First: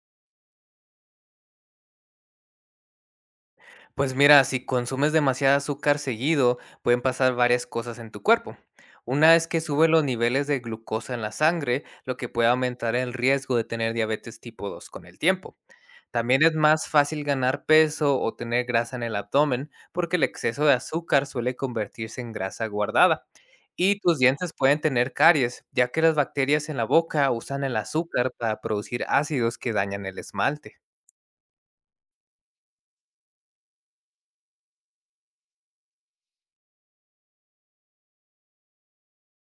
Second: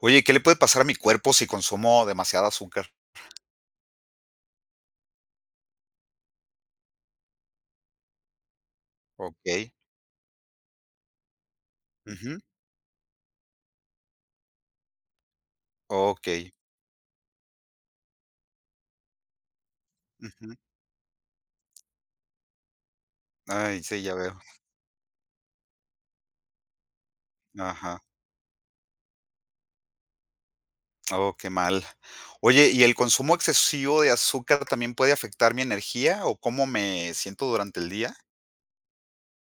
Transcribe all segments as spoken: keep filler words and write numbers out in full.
Oye, ¿qué le puede pasar a mi cuerpo si consumo demasiada azúcar? Pues mira, si consumes demasiado azúcar seguido, pueden pasar varias cosas en tu cuerpo. Una es que Okey. sube los niveles de glucosa en la sangre, lo que Ujú. puede aumentar el riesgo de tener diabetes tipo dos con el tiempo. También Okey. es más fácil ganar peso o tener grasa en el abdomen, porque el Ujú. exceso de azúcar suele convertirse en grasa guardada. Ay, Y sí, ya tus veo. dientes pueden tener caries, ya que las bacterias en la boca usan el Ajá. azúcar para producir ácidos que dañan el esmalte. Oh, qué mal. Oye, ¿y el consumo excesivo de azúcar también puede afectar mi energía o cómo me siento durante el día?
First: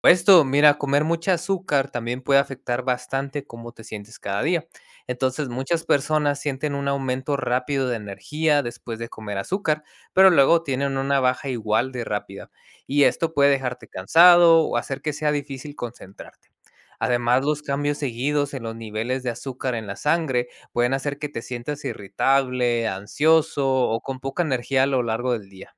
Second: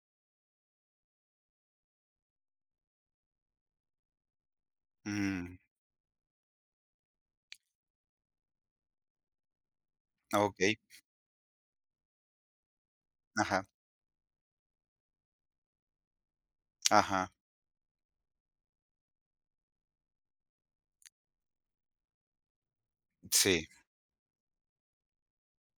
Esto, mira, comer mucha azúcar también puede afectar bastante cómo te sientes cada día. Entonces, Mm, muchas personas sienten un aumento rápido de energía después de comer azúcar, pero luego okey. tienen una baja igual de rápida. Y esto puede Ajá, dejarte cansado o hacer que sea difícil concentrarte. ajá. Además, los cambios seguidos en los niveles de azúcar en la sangre pueden hacer que te sientas irritable, ansioso Sí, o con poca energía a lo largo del día.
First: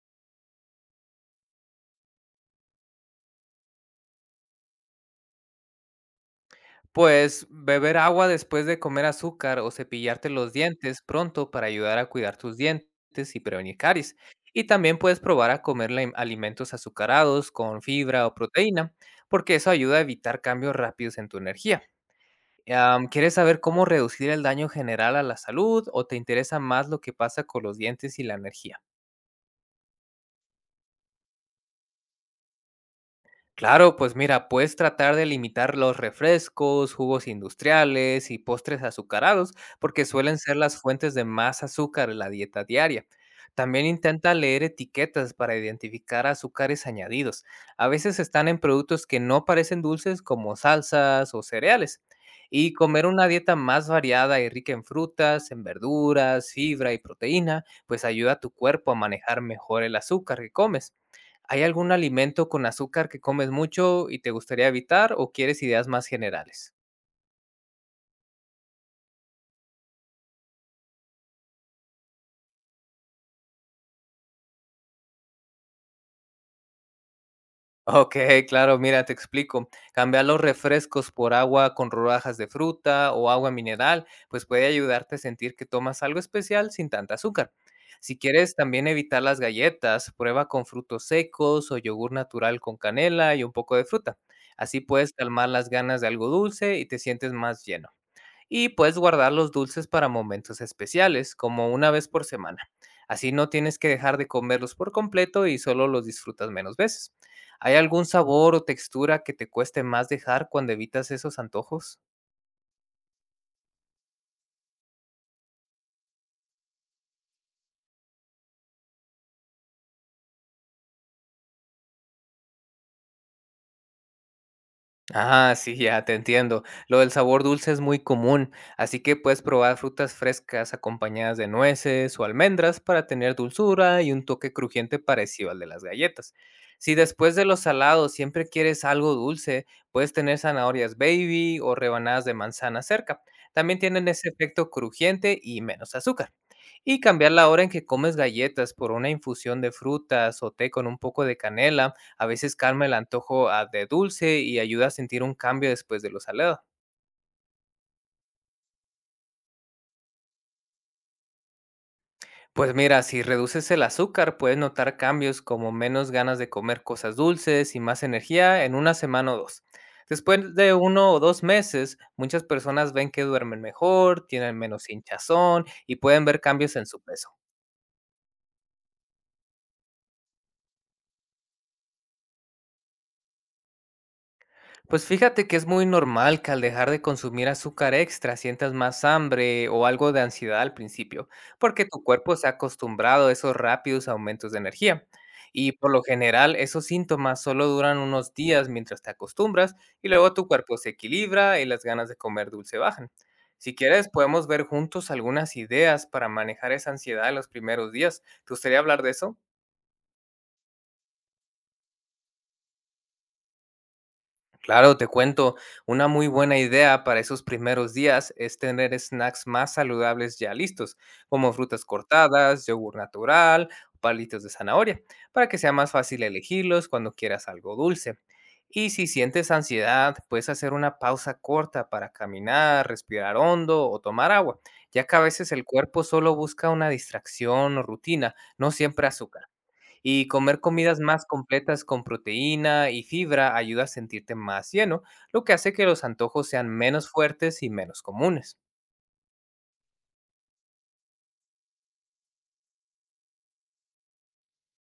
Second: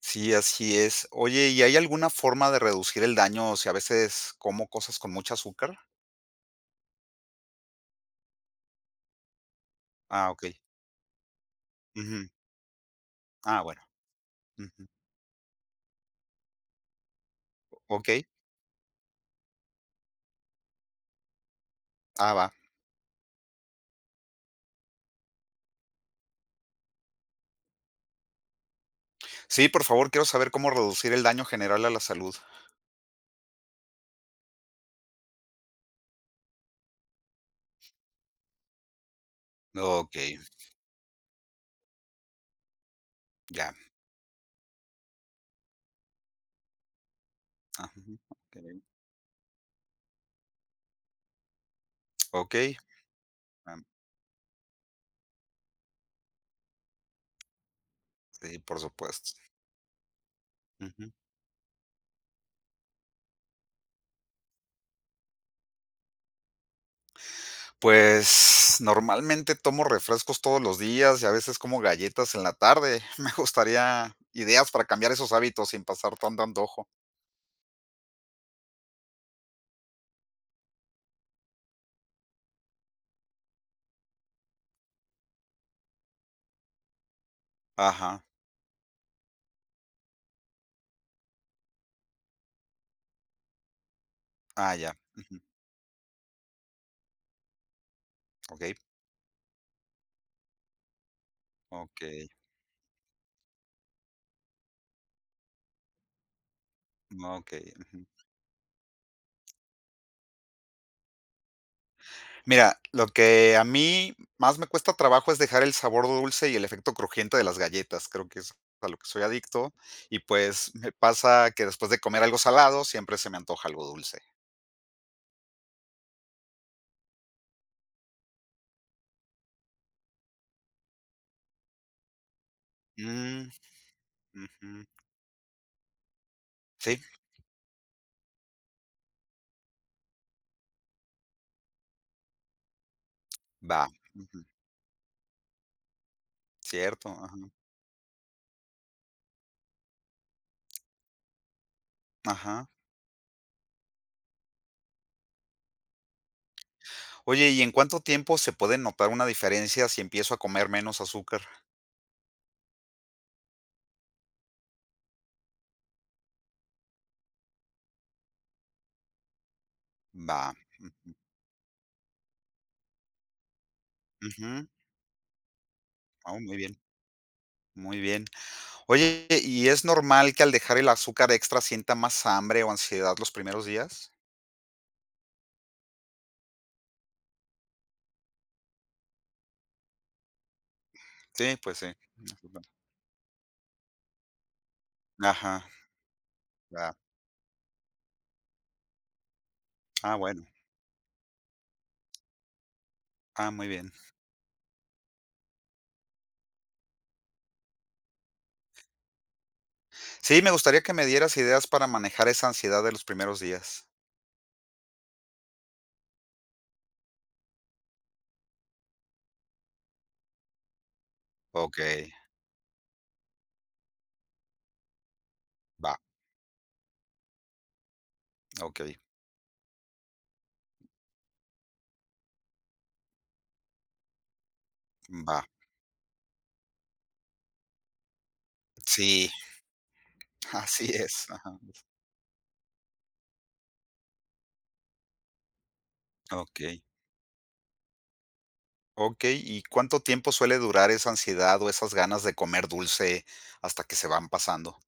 sí, así es. Oye, ¿y hay alguna forma de reducir el daño si a veces como cosas con mucho azúcar? Pues beber agua después de comer azúcar o cepillarte Ah, los okey. dientes pronto para ayudar a Ujú. cuidar tus dientes y Ah, prevenir bueno. caries. Y Ujú. también puedes probar a comer la- alimentos azucarados con fibra Okey. o proteína, porque eso ayuda a evitar cambios rápidos en tu energía. Ah, va. Am, ¿Quieres saber cómo reducir el daño general a la salud o te interesa más lo que pasa con los dientes y la energía? Sí, por favor, quiero saber cómo reducir el daño general a la salud. Claro, pues mira, puedes tratar de limitar los refrescos, jugos industriales y postres azucarados, porque suelen Okey, ser las fuentes de más azúcar en la dieta diaria. ya. También intenta leer etiquetas para identificar azúcares añadidos. A Ajá, veces están en okey. productos que no parecen dulces como salsas o cereales. Y Okey, comer una dieta am, más variada y rica en frutas, en verduras, fibra y proteína, pues ayuda a tu sí, por cuerpo a supuesto. manejar mejor el azúcar que comes. Ujú. ¿Hay algún alimento con azúcar que comes mucho y te gustaría evitar o quieres ideas más generales? Pues, normalmente tomo refrescos todos los días y a veces como galletas en la tarde. Me gustaría ideas para cambiar esos hábitos sin pasar tanto antojo. Ok, claro, mira, te explico. Cambiar los refrescos por agua con rodajas de fruta o agua mineral, pues puede ayudarte a sentir que tomas algo especial sin tanta azúcar. Si Ajá. quieres también evitar las galletas, prueba con frutos secos o yogur natural con canela y un poco de fruta. Ah, Así ya. puedes Ujú. calmar las ganas de algo dulce y te sientes más lleno. Y Okey, puedes guardar los dulces para momentos especiales, como una vez por okey, semana. Así no tienes que dejar de comerlos por completo y solo los disfrutas menos veces. okey. ¿Hay algún sabor o textura que te cueste más dejar cuando evitas esos antojos? Mira, lo que a mí más me cuesta trabajo es dejar el sabor dulce y el efecto crujiente de las galletas. Creo que es a lo que soy adicto y, pues, me pasa que después de comer algo salado siempre se me antoja algo dulce. Ah, sí, ya te entiendo. Lo del sabor dulce es muy común, así que puedes probar frutas frescas acompañadas de nueces o almendras para tener Mm, dulzura y un toque ujú. crujiente parecido al de las galletas. Si Sí, después de los salados siempre quieres algo dulce, puedes tener zanahorias baby o rebanadas de manzana cerca. También va. tienen ese Ujú. efecto crujiente y menos azúcar. Y Cierto, cambiar la ajá. hora en que comes galletas por una infusión de frutas o té con un poco de canela a veces Ajá. calma el antojo ah, de dulce y ayuda a sentir un cambio después de lo salado. Oye, ¿y en cuánto tiempo se puede notar una diferencia si empiezo a comer menos azúcar? Pues mira, si reduces el azúcar, puedes notar cambios como menos ganas de comer cosas dulces y más energía en una semana o dos. Va. Después de uno o dos meses, muchas personas ven que duermen mejor, tienen Ujú. menos hinchazón y pueden Oh, ver muy cambios bien, en su peso. muy bien. Oye, ¿y es normal que al dejar el azúcar extra sienta más hambre o ansiedad los primeros días? Pues fíjate que es muy normal que al dejar de consumir azúcar extra sientas más hambre o algo de ansiedad al principio, Sí, pues porque sí. tu cuerpo se ha acostumbrado a esos rápidos aumentos de energía. Ajá, Y por lo general esos ya. síntomas solo duran unos días mientras te acostumbras y Ah, luego tu bueno. cuerpo se equilibra y las ganas de comer dulce bajan. Ah, muy Si bien. quieres podemos ver juntos algunas ideas para manejar esa ansiedad en los primeros días. ¿Te gustaría hablar de eso? Sí, me gustaría que me dieras ideas para manejar esa ansiedad de los primeros días. Claro, te cuento, una muy buena idea para esos primeros días es tener snacks más saludables ya listos, como frutas Okey, cortadas, yogur natural, palitos de zanahoria, para que sea más va, fácil elegirlos cuando quieras algo dulce. Y okey, si sientes ansiedad, puedes hacer una pausa corta para caminar, respirar hondo o tomar agua, ya que a va. veces el cuerpo solo busca una distracción o rutina, no siempre Sí, azúcar. Y comer así comidas más es, ajá. completas con proteína y fibra ayuda a sentirte más lleno, lo que hace que los antojos sean Okey, menos fuertes y menos comunes. okey, ¿y cuánto tiempo suele durar esa ansiedad o esas ganas de comer dulce hasta que se van pasando?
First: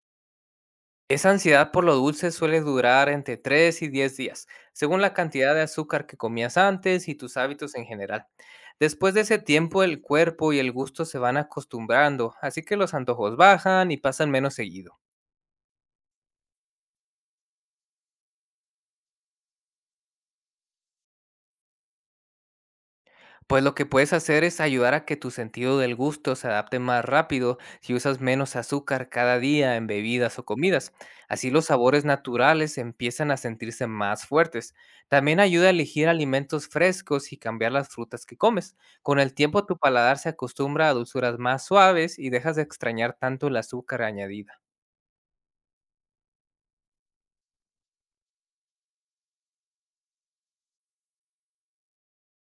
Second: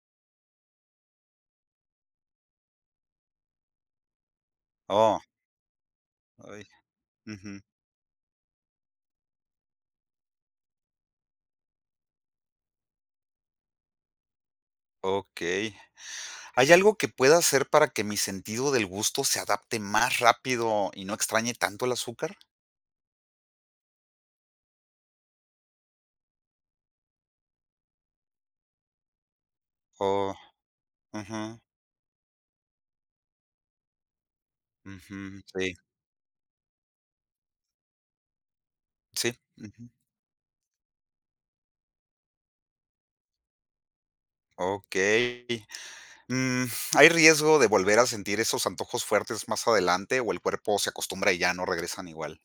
Esa ansiedad por lo dulce suele durar entre tres y diez días, según la Oh, cantidad de azúcar que comías ay, antes y tus ujú, hábitos en general. Después de ese tiempo el cuerpo y el gusto se van acostumbrando, así que los antojos bajan y pasan menos seguido. okey. ¿Hay algo que pueda hacer para que mi sentido del gusto se adapte más rápido y no extrañe tanto el azúcar? Pues lo que puedes hacer es ayudar a que tu sentido del gusto se adapte más rápido si usas menos azúcar cada día en Oh, bebidas o comidas. Así ujú. los sabores naturales empiezan a sentirse más fuertes. Ujú, También ayuda a sí, elegir alimentos frescos y cambiar las frutas que comes. Con el sí, tiempo tu ujú, paladar se acostumbra a dulzuras más suaves y dejas de extrañar tanto el azúcar añadido. okey. Mm, ¿Hay riesgo de volver a sentir esos antojos fuertes más adelante, o el cuerpo se acostumbra y ya no regresan igual?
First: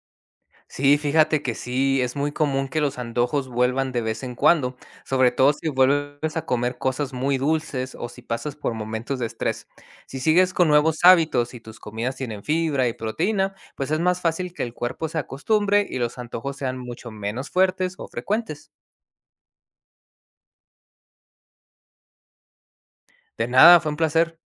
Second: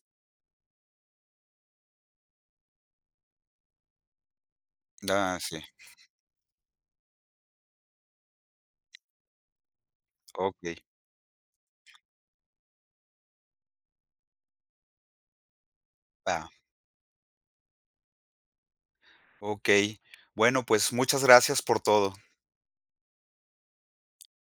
Sí, fíjate que sí, es muy común que los antojos vuelvan de vez en cuando, sobre Ah, todo sí, si vuelves a comer cosas muy dulces o si pasas por momentos de estrés. Si sigues con okey, nuevos hábitos y tus comidas tienen fibra y proteína, pues es más fácil que el cuerpo se acostumbre y los ah, antojos sean mucho menos fuertes o frecuentes. okey. Bueno, pues, muchas gracias por todo. De nada, fue un placer.